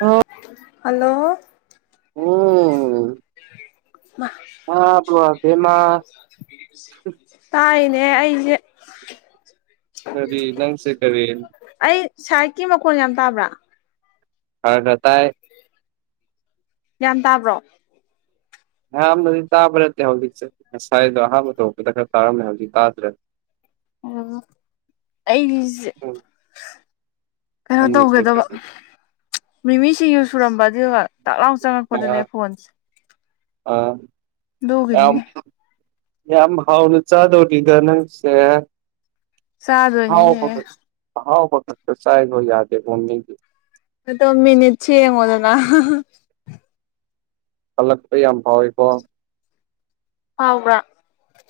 ꯑ ꯍꯂꯣ ꯍꯥꯥꯕꯕꯦꯃ ꯑꯦ ꯑꯩꯩꯅ ꯀꯔꯤ ꯂꯟꯁꯦ ꯀꯔꯤ ꯑꯩ ꯁꯥꯏꯠꯀꯤ ꯃꯈꯣꯟ ꯌꯥꯝ ꯇꯥꯕ꯭ꯔꯥ ꯍ ꯑꯇꯏ ꯌꯥꯝꯒ꯭ꯌꯥꯟ ꯇꯥꯕ꯭ꯔꯣ ꯑꯌꯥꯝꯅꯗꯤ ꯇꯥꯕ ꯅꯠꯇꯦ ꯍꯧꯖꯤꯛꯁꯦ ꯉꯁꯥꯏꯗꯣ ꯑꯍꯥꯟꯕ ꯊꯣꯛꯄꯗ ꯈꯔ ꯇꯥꯔꯝꯃꯦ ꯍꯧꯖꯤꯛ ꯇꯥꯗ꯭ꯔꯦ ꯑ ꯑꯩꯒꯤꯁꯦ ꯎꯝ ꯀꯩꯅꯣ ꯅꯪꯒꯤꯁꯦ ꯇꯧꯒꯗꯕ ꯀꯔꯤ ꯃꯤꯃꯤꯁꯤꯡ ꯁꯨꯔꯝꯕ ꯑꯗꯨꯒ ꯇꯥꯛ ꯂꯥꯎ ꯆꯪꯉꯛꯄꯗꯨꯅꯦ ꯑꯥ ꯐꯣꯟꯁꯦ ꯑꯥ ꯌꯥꯝ ꯂꯒꯅꯤꯅꯦ ꯌꯥꯝ ꯍꯥꯎꯅ ꯆꯥꯗꯧꯔꯤꯗ ꯅꯪꯁꯦ ꯍꯥꯎ ꯆꯥꯗꯣꯏꯅꯤꯅꯦ ꯐ ꯍꯥꯎ ꯐꯠ ꯀꯁꯥꯏꯗ ꯌꯥꯗꯦ ꯎꯝꯅꯤꯒꯤ ꯍ ꯇꯣ ꯃꯤꯅꯤꯁꯤꯃꯗꯅ ꯍꯜꯂꯛꯄ ꯌꯥꯝ ꯐꯥꯎꯋꯦꯀꯣ ꯍꯥꯎꯕ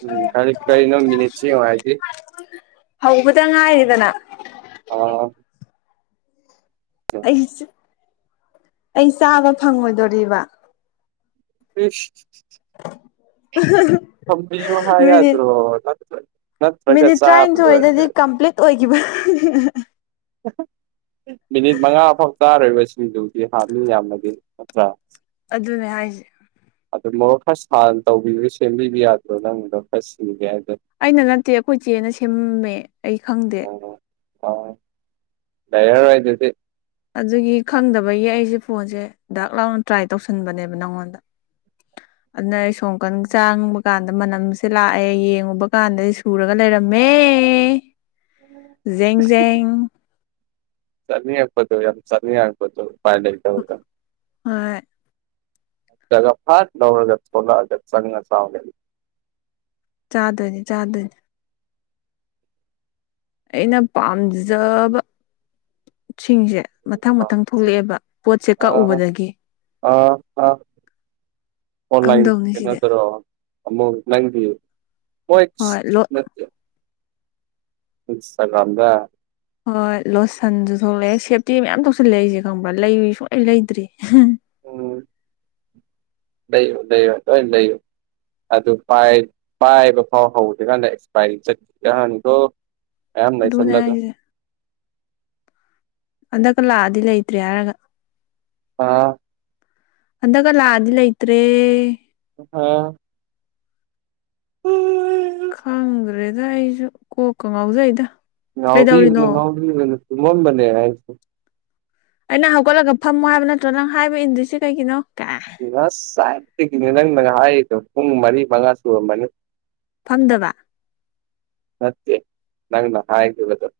ꯎꯝ ꯀꯔꯤ ꯀꯅ ꯃꯤꯅꯤꯁꯤ ꯋꯥꯥꯏꯗꯤ ꯍꯥꯏꯗꯅ ꯑꯩ ꯑꯩ ꯆꯥꯕ ꯐꯪꯉꯣꯏꯗꯣꯔꯤꯕ ꯁ [inaudible] ꯀꯃ ꯌꯨ ꯃꯤꯅꯤꯠ ꯍꯥꯏꯗ꯭ꯔꯣ ꯃꯤꯅꯤꯠ ꯇꯔꯥꯅꯤꯊꯣꯏꯗꯗꯤ ꯀꯝꯄ꯭ꯂꯤꯠ ꯑꯣꯏꯈꯤꯕ ꯃꯤꯅꯤꯠ ꯃꯉꯥ ꯐꯥꯎ ꯇꯥꯔꯔꯤꯕꯁꯤꯡꯗꯨꯗꯤ ꯍꯥꯞꯅꯤꯡ ꯌꯥꯝꯅꯗꯤ ꯅꯠꯇ꯭ꯔꯥ ꯑꯗꯨꯅꯦ ꯍꯥꯏꯁꯦ ꯑꯗꯨ ꯃꯣꯛ ꯈꯔꯅ ꯇꯧꯕꯤꯕ ꯁꯦꯝꯕꯤꯕ ꯌꯥꯗ꯭ꯔꯣ ꯅꯪꯗꯣ ꯈꯔ ꯁꯤꯒꯦ ꯍꯥꯏ ꯑꯩꯅ ꯅꯠꯇꯦ ꯑꯩꯈꯣꯏ ꯏꯆꯦꯅ ꯁꯦꯝꯃꯦ ꯑꯩ ꯈꯪꯗꯦ ꯑ ꯔ ꯑꯣꯏꯗꯨꯗꯤ ꯑꯗꯨꯒꯤ ꯈꯪꯗꯕꯒꯤ ꯑꯩꯁꯦ ꯐꯣꯟꯁꯦ ꯗꯥꯛ ꯂꯥꯎꯅ ꯇ꯭ꯔꯥꯏ ꯇꯧꯁꯟꯕꯅꯦꯕ ꯅꯪꯉꯣꯟꯗ [unintelligible] ꯑꯗꯨꯅ ꯑꯩ ꯁꯣꯝꯀꯟ ꯆꯥꯡꯨꯕ ꯀꯥꯟꯗ ꯃꯅꯝꯁꯦ ꯂꯥꯛꯑꯦ ꯌꯦꯡꯉꯨꯕ ꯀꯥꯟꯗꯗꯤ ꯁꯨꯔꯒ ꯂꯩꯔꯝꯃꯦ ꯖꯦꯡꯖꯦꯡ ꯆꯅꯤ ꯍꯥꯏꯥꯛꯄꯗ ꯌꯥꯝ ꯆꯅꯤ ꯍꯥꯏꯥꯛꯕꯗꯨ ꯃꯥꯥꯏ ꯂꯩꯇ ꯍꯒ ꯍꯣꯏ ꯖꯒꯥ ꯐꯔ ꯗꯧꯔꯒ ꯊꯣꯂꯒꯠ ꯆꯅꯤꯡ ꯉꯁ ꯆꯥꯗꯅꯤ ꯆꯥꯗꯅꯤ ꯑꯩꯅ ꯄꯥꯝꯖꯕ ꯁꯤꯡꯁꯦ ꯃꯊꯪ ꯑꯥ ꯃꯊꯪ ꯊꯣꯛꯂꯛꯑꯦꯕ ꯄꯣꯠꯁꯦ ꯀꯛꯎꯕꯗꯒꯤ ꯑ ꯑꯣꯟꯂꯥꯏꯟ ꯀꯝꯗꯧꯅꯤ ꯌꯦꯅ ꯁꯤꯗꯤ ꯇꯔꯣ ꯑꯃꯃꯨ ꯅꯪꯕꯤ ꯑꯣ ꯍꯣꯏ ꯂꯣ ꯅꯠꯇ ꯏꯟꯁꯇꯒ꯭ꯔꯝꯗ ꯍꯣꯏ ꯂꯣꯠꯁꯟꯁꯨ ꯊꯣꯛꯂꯛꯑꯦ ꯁꯦꯞꯇꯤ ꯃꯌꯥꯝ ꯊꯣꯛꯁꯜꯂꯛꯑꯦ ꯑꯩꯁꯦ ꯈꯪꯕ꯭ꯔꯥ ꯂꯩ ꯁꯨꯡꯂꯩ ꯂꯩꯗ꯭ꯔꯤ [inaudible] ꯂꯩꯔꯣ ꯂꯩꯔꯣ ꯂꯣꯏ ꯂꯩꯔꯣ ꯑꯗꯨ ꯄꯥꯏꯕ ꯐꯥꯎ ꯍꯧꯗ꯭ꯔꯤꯀꯥꯟꯗ ꯑꯦꯛꯁꯄꯥꯏꯔꯤ ꯆꯠ ꯀꯍꯥꯟꯗꯣ ꯃꯌꯥꯝ ꯑꯗꯨꯅꯦ ꯂꯩꯁꯜꯂꯒ ꯍꯥꯏꯁꯦ ꯍꯟꯗꯛꯀ ꯂꯥꯛꯑꯗꯤ ꯂꯩꯇ꯭ꯔꯦ ꯍꯥꯏꯔꯒ ꯑꯥ ꯍꯟꯗꯀ ꯂꯥꯛꯑꯗꯤ ꯂꯩꯇ꯭ꯔꯦ ꯑ [unintelligible] ꯈꯪꯗ꯭ꯔꯦꯗ ꯑꯩꯁꯨ ꯀꯣꯛꯀ ꯉꯥꯎꯖꯩꯗ ꯀꯩꯗꯧꯔꯤꯅꯣ ꯉꯥꯎꯕꯤꯔꯨꯅꯨ ꯉꯥꯎꯕꯤꯔꯨꯅꯨ ꯇꯨꯝꯃꯝꯕꯅꯦ ꯑꯩꯁꯨ ꯑꯩꯅ ꯍꯧꯒꯠꯂꯒ ꯐꯝꯃꯣ ꯍꯥꯏꯕ ꯅꯠꯇ꯭ꯔꯣ ꯅꯪ ꯍꯥꯏꯕ ꯏꯟꯗꯣꯏꯁꯤ ꯀꯩꯒꯤꯅꯣ ꯀꯥꯏ ꯉꯥꯏꯁꯥꯗꯒꯤꯅꯦ ꯅꯪ ꯅ ꯍꯥꯏꯗꯣ ꯄꯨꯡ ꯃꯔꯤ ꯃꯉꯥ ꯁꯨꯔꯝꯃꯅꯤ ꯐꯪꯗꯕ ꯅꯠꯇꯦ ꯅꯪꯅ ꯍꯥꯏꯒꯗ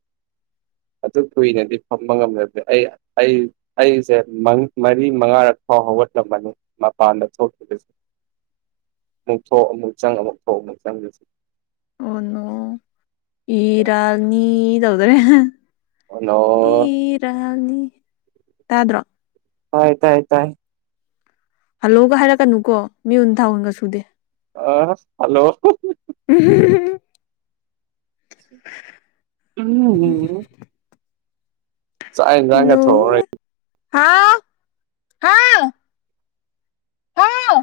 ꯑꯗꯨ ꯀꯨꯏꯅꯗꯤ ꯐꯝꯕ ꯉꯝꯗꯕꯅꯤ ꯑꯩ ꯑꯩꯁꯦ ꯃꯔꯤ ꯃꯉꯥꯔꯛ ꯑꯣ ꯍꯣ ꯍꯧꯒꯠꯂꯝꯕꯅꯤ ꯃꯥꯄꯥꯟꯗ ꯊꯣꯛꯈꯤꯕ [inaudible] ꯑꯃꯨꯛ ꯊꯣꯛ ꯑꯃꯨꯛ ꯆꯪ ꯑꯃꯨꯛ ꯊꯣꯛ ꯑꯃꯨꯛ ꯆꯪꯁꯤ ꯑꯣ ꯅꯣ ꯏꯔꯥꯜꯅꯤ [unintelligible] ꯍꯜꯂꯣ ꯌꯥꯅꯤ ꯇꯥꯗ꯭ꯔꯣ ꯍꯥꯏ ꯇꯥꯏ ꯇꯥꯏ ꯍꯜꯂꯣꯒ ꯍꯥꯏꯔꯛꯀꯅꯨꯀꯣ ꯃꯤꯍꯨꯟ ꯊꯥꯟꯍꯨꯟꯒ ꯁꯨꯗꯦ ꯑ ꯍꯜꯂꯣ [unintelligible] [unintelligible] ꯆꯥꯛ ꯍꯤꯡꯖꯥꯡꯒ ꯊꯣꯡꯉꯥꯔꯣꯏ ꯅꯣꯡꯃ ꯍꯥꯎ ꯍꯥꯎ ꯍꯥꯎ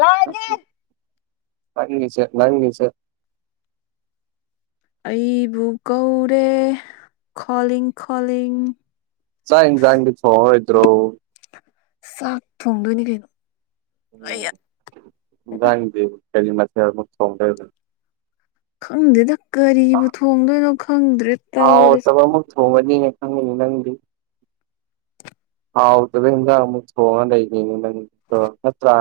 ꯂꯑꯒꯦ ꯅꯪꯒꯤꯁꯦ ꯅꯪꯒꯤꯁꯦ ꯑꯩꯕꯨ ꯀꯧꯔꯦ ꯈꯣꯂꯤꯡ ꯈꯣꯂꯤꯡ ꯆꯥꯛ ꯍꯤꯡꯖꯥꯡ ꯊꯣꯏꯉꯥꯔꯣꯏꯗ꯭ꯔꯣ ꯆꯥꯛ ꯊꯣꯡꯗꯣꯏꯅꯤ ꯀꯩꯅꯣ ꯎꯝ ꯑꯩ ꯅꯨꯡꯗꯥꯡꯒꯤ ꯀꯥꯔꯤ ꯃꯥꯊꯦꯜ ꯊꯣꯡꯗꯣꯏꯕ ꯈꯪꯗꯦꯗ ꯀꯔꯤꯕꯨ ꯊꯣꯡꯗꯣꯏꯅꯣ ꯈꯪꯗ꯭ꯔꯦ ꯇꯧꯔꯤꯁꯦ ꯑꯪ ꯅꯪꯗꯤ ꯍꯥꯎꯇꯕ ꯍꯤꯡꯖꯥꯡ ꯑꯃꯨꯛ ꯊꯣꯡꯉ ꯂꯩꯅꯤ ꯅꯠꯇ꯭ꯔ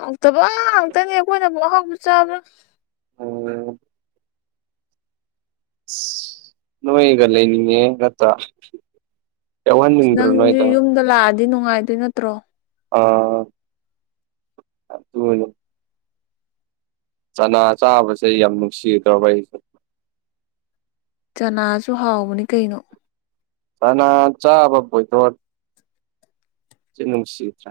ꯍꯥꯎꯇꯕ ꯍꯥꯎꯇꯅꯤ ꯑꯩꯈꯣꯏꯅꯕꯨꯛ ꯑꯍꯥꯎꯕ ꯆꯥꯕ꯭ꯔꯥ ꯎꯝ ꯅꯣꯏꯒ ꯂꯩꯅꯤꯡꯉꯦ ꯉꯠꯇ ꯀꯧꯟ ꯅꯤꯡꯗ꯭ꯔꯣ ꯅꯣꯏꯗ ꯑꯗꯨꯗꯤ ꯅꯨꯡꯉꯥꯏꯗꯣꯏ ꯅꯠꯇ꯭ꯔꯣ ꯑꯥ ꯑꯗꯨꯅꯤ ꯆꯅꯥ ꯆꯥꯕꯁꯦ ꯑꯩ ꯌꯥꯝ ꯅꯨꯡꯁꯤꯗ꯭ꯔꯕ ꯑꯩꯁꯦ ꯆꯅꯥꯁꯨ ꯍꯥꯎꯕꯅꯤ ꯀꯩꯅꯣ ꯆꯥꯅ ꯆꯥꯕ ꯄꯣꯏꯇꯣꯟ ꯅꯨꯡꯁꯤꯗ꯭ꯔꯥ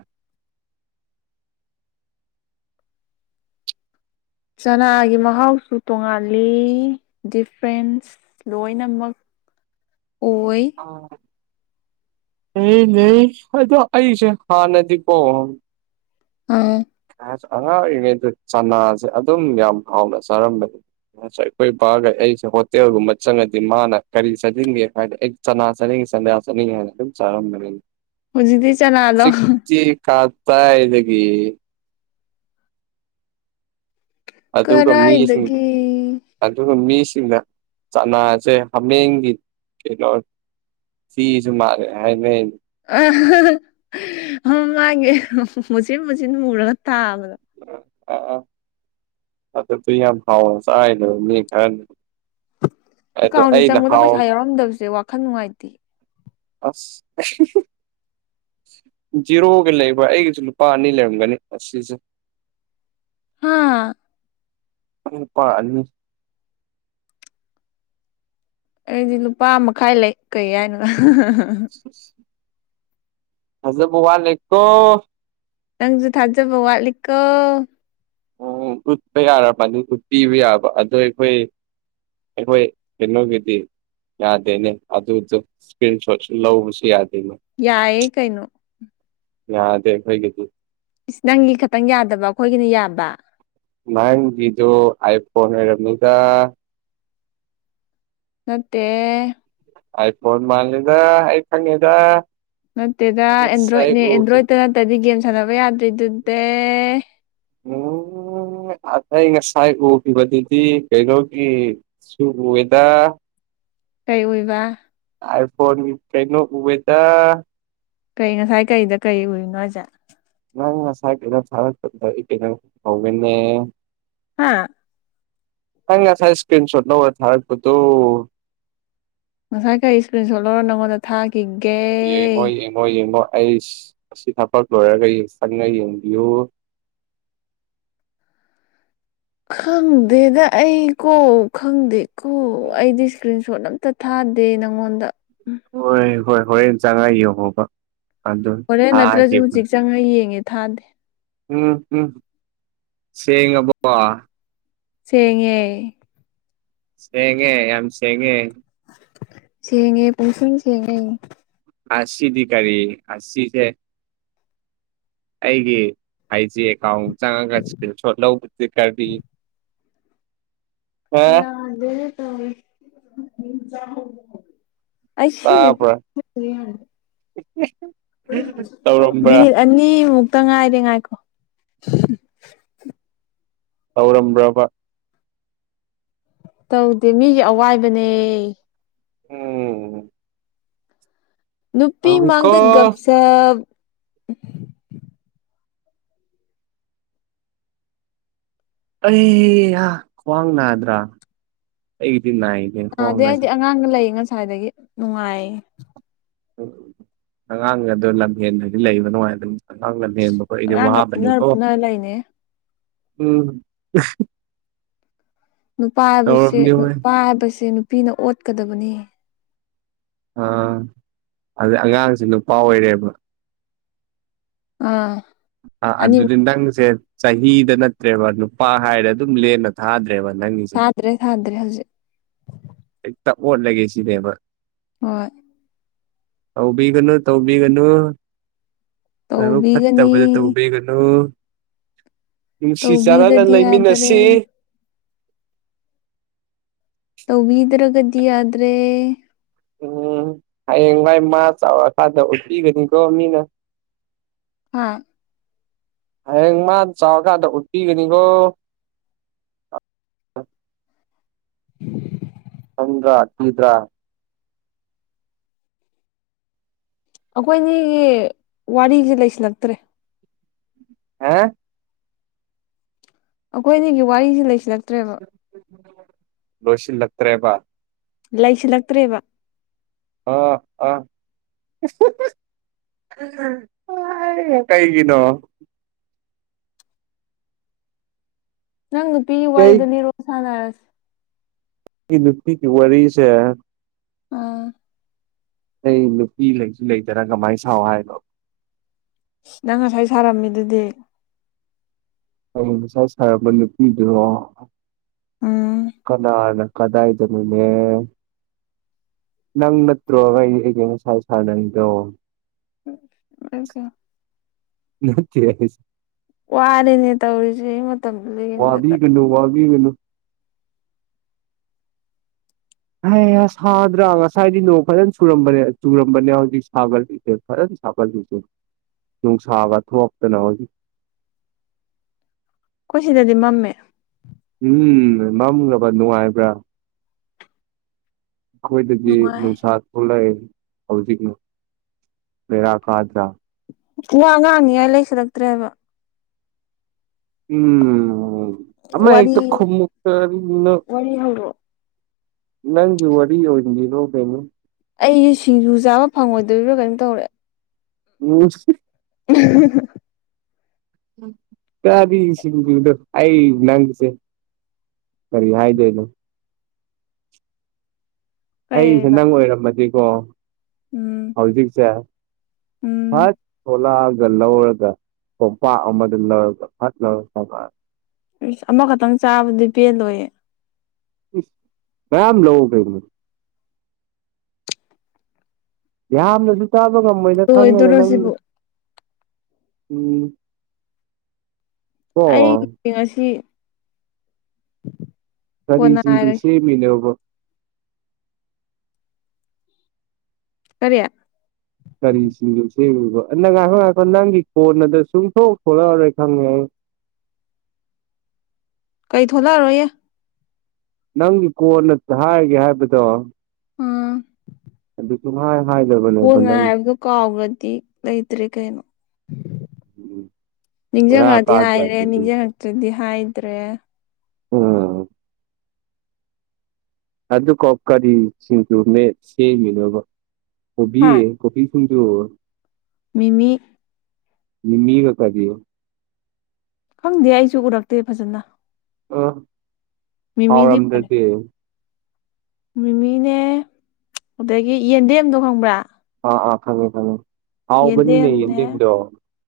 ꯆꯅꯥꯒꯤ ꯃꯍꯥꯎꯁꯨ ꯇꯣꯉꯥꯜꯂꯤ ꯗꯤꯐ꯭ꯔꯦꯟꯁ ꯂꯣꯏꯅꯃꯛ [inaudible] ꯑꯥ ꯑꯦ ꯂꯩ ꯑꯗ ꯑꯁ ꯍꯥꯥꯟ ꯅ ꯀꯣ ꯑꯝ ꯑꯉꯥꯡ ꯑꯣꯏꯔꯤꯉꯩꯗ ꯆꯅꯥꯁꯦ ꯑꯗꯨꯝ ꯌꯥꯝ ꯍꯥꯎꯅ ꯆꯥꯔꯝꯕꯅꯦ ꯉꯁ ꯑꯩꯈꯣꯏ ꯄꯥꯒ ꯑꯩꯁꯦ ꯍꯣꯇꯦꯜꯒꯨꯝꯕ ꯆꯪꯉꯗꯤ ꯃꯥꯅ ꯀꯔꯤ ꯆꯠꯅꯤꯡꯒꯦ ꯍꯥꯏꯗꯤ ꯑꯩ ꯆꯅꯥ ꯆꯅꯤꯡꯉꯦ ꯁꯟꯗꯥꯁꯅꯤꯝ ꯆꯔꯝ ꯃꯔ ꯍꯧꯖꯤꯛꯇꯤ ꯆꯅꯥꯗꯣ ꯆꯛꯇꯤ ꯀꯥ ꯇ ꯏꯗꯒꯤ ꯑꯗꯨ ꯃꯤꯁ ꯀꯔꯥꯏꯗꯒꯤ ꯑꯗꯨ ꯃꯤꯁ ꯁꯤꯡꯗ ꯆꯅꯥꯁꯦ ꯍꯥꯃꯦꯡꯒꯤ ꯀꯩꯅꯣ ꯁꯤꯁꯨ ꯃꯥꯔꯦ ꯍꯥꯏ ꯃꯥꯒꯤ ꯃꯨꯆꯤꯟ ꯃꯨꯆꯤꯟ ꯃꯨꯔꯒ ꯇꯥꯕꯗꯣ ꯑ ꯑꯗꯨ ꯇꯏ ꯌꯥꯝ ꯍꯥꯎ ꯆꯥꯏꯅꯦꯕ ꯃꯤ ꯈꯔ ꯑꯦꯀꯥꯎꯟꯁꯦ ꯆꯪꯕꯗ ꯄꯩꯁꯥ ꯌꯥꯎꯔꯝꯗꯕꯁꯦ ꯋꯥꯈꯜ ꯅꯨꯡꯉꯥꯏꯇꯦ ꯑꯁ ꯖꯤꯔꯣꯒ ꯂꯩꯕ꯭ꯔꯥ ꯑꯩꯒꯤꯁꯨ ꯂꯨꯄꯥ ꯑꯅꯤ ꯂꯩꯔꯝꯒꯅꯤ ꯑꯁꯤꯁꯦ ꯍꯥꯥ ꯀ ꯑꯩꯗꯤ ꯂꯨꯄꯥ ꯃꯈꯥꯏ ꯂꯩ ꯀꯩ ꯍꯥꯏꯅꯣ ꯍꯖꯕꯨ ꯋꯥꯂꯩꯀꯣ ꯅꯪꯁꯨ ꯊꯥꯖꯕ ꯋꯥꯠꯂꯤꯀꯣ ꯑꯣ ꯎꯠꯄ ꯌꯥꯔꯕꯅꯤꯗꯨ ꯄꯤꯕ ꯌꯥꯕ ꯑꯗꯣ ꯑꯩꯈꯣꯏ ꯑꯩꯈꯣꯏ ꯀꯩꯅꯣꯒꯤꯗꯤ ꯌꯥꯗꯦꯅꯦ ꯑꯗꯨ ꯁ ꯂ ꯍꯨꯁꯤ ꯌꯥ ꯌꯥꯑꯦ ꯀꯩꯅꯩꯅꯣ ꯌꯥ ꯗꯦꯏꯒꯤꯗꯤ ꯏꯁ ꯅꯪꯒꯤ ꯈꯇꯪ ꯌꯥꯗꯕ ꯑꯩꯈꯣꯏꯒꯤꯅ ꯌꯥꯕ ꯃꯖꯣ ꯑꯥꯏ ꯐꯣꯟꯣꯟ ꯔꯃꯤꯗꯥ ꯅꯠꯇꯦ ꯑꯩꯥꯏ ꯐꯣꯟ ꯃꯥꯜꯂꯤꯗ ꯑꯩ ꯊꯅꯤꯗ ꯅꯠꯇꯦꯗ ꯑꯦꯟꯗ꯭ꯔꯣꯏꯗꯅꯦ ꯑꯦꯟꯗ꯭ꯔꯣꯏꯗꯠꯇ ꯅꯠꯇꯗꯤ ꯒꯦꯝ ꯁꯥꯟꯅꯕ ꯌꯥꯗ꯭ꯔꯤ ꯎꯝ ꯑꯩ ꯉꯁꯥꯏ ꯎꯈꯤꯕꯗꯨꯗꯤ ꯀꯩꯅꯣꯒꯤ ꯁꯋꯦꯗ ꯀꯩ ꯑꯣꯏꯕ ꯑꯥꯏꯐꯣꯟ ꯀꯩꯅꯣ ꯎꯕꯦꯗ ꯀꯩ ꯉꯁꯥꯏ ꯀꯩꯗ ꯀꯩ ꯎꯔꯤꯅꯣ ꯍꯥꯏꯁꯦ ꯀꯩꯅ ꯊ ꯀꯩꯅ ꯍꯧ ꯍꯥꯥ ꯍ ꯊꯥꯏ ꯏꯁꯀ꯭ꯔꯤꯟ ꯁꯣꯠ ꯅ ꯑꯣꯏ ꯊꯄꯠꯇꯣ ꯉꯁꯥꯏ ꯈꯔ ꯏꯁꯀ꯭ꯔꯤꯟ ꯁꯣꯂꯔꯣ ꯅꯪꯉꯣꯟꯗ ꯊꯥ ꯌꯦꯃꯣ ꯌꯦꯃꯣ ꯌꯦꯃꯣ ꯑꯁ ꯑꯁꯤ ꯊꯕꯛ ꯂꯣꯏꯔꯒ ꯆꯪꯉ ꯌꯦꯡꯕꯤꯌꯨ ꯈꯪꯗꯦꯗ ꯑꯩ ꯀꯣ ꯈꯪꯗꯦꯀꯣ ꯑꯩꯗꯤ ꯏꯁꯀ꯭ꯔꯤꯟ ꯁꯣꯠ ꯑꯝꯇ ꯊꯥꯗꯦ ꯅꯪꯉꯣꯟꯗ ꯍꯣꯏ ꯍꯣꯏ ꯍꯣꯔꯦꯟ ꯆꯉꯥꯏ ꯌꯦꯡꯉꯣꯕ ꯑꯗꯨ ꯍꯣꯔꯦꯟ ꯅꯠꯇ꯭ꯔꯁꯨ ꯊꯥꯈꯤꯕꯅꯦ ꯍꯧꯖꯤꯛ ꯆꯪꯉꯒ ꯌꯦꯡꯉꯦ ꯊꯥꯗꯦ ꯎꯝ ꯎꯝ ꯁꯉꯕ ꯆꯦꯡꯉꯦ ꯁꯦꯡꯉꯦ ꯌꯥꯝ ꯁꯦꯡꯉꯦ ꯁꯦꯉꯦ ꯄꯨꯁ ꯁꯦꯉꯦ ꯑꯁꯤ ꯤꯀꯥꯔꯤ ꯑꯁꯤꯁ ꯑꯩꯒꯤ ꯑꯥꯢꯖꯤ ꯑꯦꯀꯥꯎꯟꯗ ꯆꯪꯉꯒ ꯁꯀ꯭ꯔꯤꯟ ꯁꯣꯠ ꯂꯧꯕꯗꯤ ꯀꯔꯤ ꯍꯥ ꯌꯥꯗꯦꯍꯦ [unintelligible] ꯇꯥꯕ꯭ꯔꯥ [unintelligible] ꯇꯧꯔꯝꯕ꯭ꯔꯥ ꯃꯤꯅꯤꯠ ꯑꯅꯤ ꯃꯨꯛ ꯇ ꯉꯥꯏꯔꯦ ꯉꯥꯏꯈꯣ ꯍꯧꯔꯝꯕ꯭ꯔꯥꯕ ꯇꯧꯗꯦ ꯃꯤꯒꯤ ꯑꯋꯥꯏꯕꯅꯦ ꯎꯝ ꯅꯨꯄꯤ ꯃꯥꯡꯗ ꯇꯧꯏꯀꯣ ꯒꯞ-ꯁꯞ ꯑꯦ ꯌꯥ ꯈ꯭ꯋꯥꯡ ꯅꯥꯗ꯭ꯔꯥ ꯑꯩ ꯅꯥꯗꯦ ꯑꯩꯗꯤ ꯑꯉꯥꯡꯒ ꯂꯩꯌꯦ ꯉꯁꯥꯏꯗꯒꯤ ꯅꯨꯡꯉꯥꯏꯌꯦ ꯑꯉꯥꯡ ꯑꯗꯣ ꯂꯝꯍꯦꯟꯗ꯭ꯔꯤꯗꯤ ꯂꯩꯕ ꯅꯨꯡꯉꯥꯏ ꯑꯗꯨꯝ ꯑꯉꯥꯡ ꯂꯝꯍꯦꯟ ꯕꯀꯣ ꯑꯩꯗꯤ ꯑꯉꯥꯡꯒ ꯐꯨꯅꯔ ꯋꯥꯕꯅꯤꯀꯣ ꯐꯨꯅꯔ ꯂꯩꯅꯦ ꯎꯝ ꯅꯨꯄꯥ ꯍꯥꯏꯕꯁꯦ ꯇꯧꯔꯝꯅꯤ ꯍꯣꯏ ꯅꯨꯄꯥ ꯍꯥꯏꯕꯁꯦ ꯅꯨꯄꯤꯅ ꯑꯣꯠꯀꯗꯕꯅꯤ ꯑ ꯑꯗ ꯑꯉꯥꯡꯁꯨ ꯅꯨꯨꯄꯥ ꯑꯣꯏꯔꯦꯕ ꯑꯥ ꯑꯥ ꯑꯅꯤꯃꯨꯛ ꯑꯗꯨꯗꯤ ꯅꯪꯖꯦ ꯆꯍꯤꯗ ꯅꯠꯇ꯭ꯔꯦꯕ ꯅꯨꯄꯥ ꯍꯥꯏꯔ ꯑꯗꯨꯝ ꯂꯦꯟꯅ ꯊꯥꯗ꯭ꯔꯦ ꯊꯥꯗ꯭ꯔꯦ ꯊꯥꯗ꯭ꯔꯦ ꯍꯧꯖꯤꯛ ꯍꯦꯛꯇ ꯑꯣꯠꯂꯒꯦ ꯁꯤꯅꯦꯕ ꯍꯣꯏ ꯇꯧꯕꯤꯒꯅꯨ ꯇꯧꯕꯤꯒꯅꯨ ꯅꯕꯨꯛ ꯇꯧꯕꯤꯒꯅꯤ ꯐꯠꯇꯕꯗꯨ ꯇꯧꯕꯤꯒꯅꯨ ꯅꯨꯡꯁꯤ ꯆꯥꯟꯅꯅ ꯇꯧꯕꯤꯗꯗꯤ ꯌꯥꯗꯔꯦ ꯂꯩꯃꯤꯟꯅꯁꯤ ꯇꯧꯕꯤꯗ꯭ꯔꯒꯗꯤ ꯌꯥꯗ꯭ꯔꯦ ꯎꯝ ꯍꯌꯦꯡꯋꯥꯥꯏ ꯃꯥ ꯆꯥꯎꯔꯀꯥꯟꯗ ꯎꯠꯄꯤꯒꯅꯤꯀꯣ ꯃꯤꯅ ꯍꯥ ꯍꯌꯦꯡ ꯃꯥ ꯆꯥꯎꯔꯀꯥꯟꯗ ꯎꯠꯄꯤꯒꯅꯤꯀꯣ [inaudible] [inaudible] ꯇꯟꯗ꯭ꯔꯥ ꯀꯤꯗ꯭ꯔꯥ ꯑꯩꯈꯣꯏꯅꯤꯒꯤ ꯋꯥꯔꯤꯖꯦ ꯂꯩꯁꯤꯜꯂꯛꯇ꯭ꯔꯦ ꯍꯥ ꯑꯩꯈꯣꯏ ꯑꯅꯤꯒꯤ ꯋꯥꯔꯤꯁꯦ ꯂꯩꯁꯤꯜꯂꯛꯇ꯭ꯔꯦꯕ ꯂꯣꯢꯁꯤꯜ ꯂꯛꯇ꯭ꯔꯦꯕ ꯂꯩꯁꯤꯜꯂꯛꯇ꯭ꯔꯦꯕ ꯑꯥ ꯑꯥ ꯀꯩꯒꯤꯅꯣ ꯅꯪ ꯅꯨꯄꯤꯒꯤ ꯋꯥꯔꯤꯗꯣ ꯀꯩꯒꯤ ꯂꯤꯔꯛꯑꯣ ꯁꯥꯟꯅꯔꯁꯦ ꯑꯩ ꯅꯨꯄꯤꯒꯤ ꯋꯥꯔꯤꯁꯦ ꯑꯥ ꯑꯩ ꯅꯨꯄꯤ ꯂꯩꯁꯨ ꯂꯩꯇꯔꯥ ꯀꯃꯥꯏꯅ ꯁꯥꯎ ꯍꯥꯏꯅꯣ ꯅꯪ ꯉꯁꯥꯏ ꯁꯥꯔꯝꯃꯤꯗꯨꯗꯤ ꯑꯩꯅ ꯉꯁꯥꯢ ꯁꯥꯔꯝꯕ ꯅꯨꯄꯤꯗꯨꯔꯣ ꯎꯝ ꯀꯅꯥꯅ ꯀꯗꯥꯏꯗꯅꯣꯅꯦ ꯅꯪ ꯅꯠꯇ꯭ꯔꯣ ꯑꯩ ꯑꯩꯒ ꯉꯁꯥꯢ ꯁꯥꯟꯅꯔꯤꯗꯣ [unintelligible] ꯅꯠꯇꯦ ꯢꯁ ꯋꯥꯔꯦꯅꯦ ꯇꯧꯔꯤꯖꯦ ꯑꯩ ꯃꯇꯝ ꯂꯦꯟꯕꯗ ꯎꯏꯒꯅꯨ ꯍꯩꯌꯥ ꯁꯥꯎꯗ꯭ꯔꯥ ꯉꯁꯥꯏꯗꯤ ꯅꯣꯡ ꯐꯖꯟ ꯆꯨꯔꯝꯕꯅꯦ ꯆꯨꯔꯝꯕꯅꯦ ꯍꯧꯖꯤꯛ ꯁꯥꯒꯠꯂꯤꯁꯦ ꯐꯖꯟ ꯁꯥꯒꯜꯂꯤꯁꯦ ꯅꯨꯡꯁꯥꯒꯥ ꯊꯣꯛꯇꯅ ꯍꯧꯖꯤꯛ ꯈꯣꯏꯁꯤꯗꯗꯤ ꯃꯝꯃꯦ ꯎꯝ ꯃꯝꯂꯕꯥ ꯅꯨꯡꯉꯥꯏꯕ꯭ꯔꯥ ꯑꯩꯈꯣꯏꯗꯗꯤ ꯅꯨꯡꯉꯥꯏ ꯅꯨꯡꯁꯥ ꯊꯣꯛꯂꯛꯑꯦ ꯍꯧꯖꯤꯛ ꯂꯩꯔꯥꯛ ꯀꯥꯗ꯭ꯔꯥ ꯋꯥ ꯉꯥꯡꯅꯤꯉꯥꯏ ꯂꯩꯁꯤꯜꯂꯛꯇ꯭ꯔꯦꯕ ꯎꯝ ꯑꯃ ꯋꯥꯔꯤ ꯍꯦꯛꯇꯥ ꯈꯨꯝꯃꯨ ꯀꯔꯤꯅꯣ ꯋꯥꯔꯤ ꯍꯧꯔꯛꯑꯣ ꯅꯪꯒꯤ ꯋꯥꯔꯤ ꯑꯣꯏꯅꯥ ꯂꯩꯔꯛꯑꯣ ꯀꯩꯅꯣ ꯑꯩ ꯁꯤꯡꯖꯨ ꯆꯥꯕ ꯐꯪꯉꯣꯏꯗꯣꯏꯔꯤꯔꯥ ꯀꯩꯅꯣꯝ ꯇꯧꯔꯦ ꯎꯝ [inaudible] ꯇꯥꯗꯤ ꯁꯤꯒꯨꯝꯕꯗꯨꯗꯥ ꯑꯩ ꯅꯪꯁꯦ ꯀꯔꯤ ꯍꯥꯏꯗꯣꯏꯅꯣ ꯑꯩꯁꯦ ꯀꯩꯕ ꯅꯪ ꯑꯣꯏꯔꯝꯃꯗꯤꯀꯣ ꯎꯝ ꯍꯧꯖꯤꯛꯁꯦ ꯎꯝ ꯐꯠ ꯊꯣꯂꯥꯑꯒ ꯂꯧꯔꯒ ꯀꯣꯝꯄꯥꯛ ꯑꯃꯗ ꯂꯧꯔꯒ ꯐꯠ ꯂꯧꯔꯛꯑꯒ ꯑꯃꯈꯛꯇꯪ ꯆꯥꯕꯗꯤ ꯄꯦꯜꯂꯣꯏꯌꯦ ꯃꯌꯥꯝ ꯂꯧ ꯀꯩꯒꯤꯅꯣ ꯌꯥꯝꯅꯁꯨ ꯆꯥꯕ ꯉꯝꯃꯣꯏꯗꯥ ꯈꯪꯉꯦꯅ ꯂꯣꯏꯗꯣꯔꯣ ꯅꯪꯕꯨ ꯁꯤꯕꯨ ꯎꯝ ꯀꯣ ꯑꯩꯒꯤ ꯉꯁꯤ ꯀꯣꯟꯅ ꯀꯔꯤꯁꯤꯡꯖꯨ ꯍꯥꯏꯔꯒꯦ ꯁꯦꯝꯃꯤꯅꯣꯕ ꯀꯔꯤ ꯀꯔꯤꯁꯤꯡꯖꯨ ꯁꯦꯝꯃꯤꯕꯥ ꯅꯪ ꯉꯥꯍꯥꯛ ꯉꯥꯍꯥꯛꯇ꯭ꯪ ꯅꯪꯒꯤ ꯀꯣꯟ ꯑꯗꯨ ꯁꯨꯡꯊꯣꯛ ꯊꯣꯛꯂꯛꯑꯔꯣꯏ ꯈꯪꯉꯦ ꯑꯩ ꯀꯩ ꯊꯣꯛꯂꯛꯑꯔꯣꯏꯌꯦ ꯅꯪꯒꯤ ꯀꯣꯟꯅ ꯍꯥꯏꯒꯦ ꯍꯥꯏꯕꯗꯣ ꯎꯝ ꯑꯗꯨꯁꯨ ꯃꯥꯏ ꯍꯣ ꯉꯥꯏꯕꯥꯗꯨ ꯀꯥꯎꯒꯔꯗꯤ ꯂꯩꯇꯔ꯭ꯦ ꯀꯩꯅꯣ ꯕꯦꯔꯥ ꯅꯤꯡꯁꯤꯡꯉꯛꯑꯗꯤ ꯀꯥꯗ꯭ꯔꯥ ꯍꯥꯏꯔꯦ ꯑꯗꯨꯗꯤ ꯅꯤꯡꯁꯤꯡꯉꯛꯇꯔꯗꯤ ꯍꯥꯏꯗ꯭ꯔꯦ ꯎꯝ ꯑꯗꯨ ꯀꯣꯛꯀꯥꯔꯤꯁꯤꯡꯖꯨ ꯃꯦꯠꯁꯤꯒꯤꯅꯣꯕꯥ ꯀꯣꯕꯤ ꯍꯥ ꯀꯣꯕꯤ ꯐꯨꯟꯗꯨ ꯃꯤꯃꯤ ꯃꯤꯃꯤ ꯀꯔꯤꯒꯥ ꯈꯪꯗꯦ ꯑꯩꯁꯨ ꯎꯔꯛꯇꯦ ꯐꯖꯅ ꯑ ꯍꯥꯎꯔꯝꯗ꯭ꯔꯗꯤ ꯃꯃꯤꯅꯦ ꯑꯗꯒꯤ ꯌꯦꯟꯗꯦꯝꯗꯣ ꯈꯪꯕ꯭ꯔꯥ ꯑꯥ ꯑꯥ ꯈꯪꯉꯦ ꯈꯪꯉꯦ ꯍꯥꯎꯕꯅꯤꯅꯦ ꯌꯦꯟꯗꯦꯝꯅꯦ ꯌꯦꯟꯗꯦꯝꯗꯣ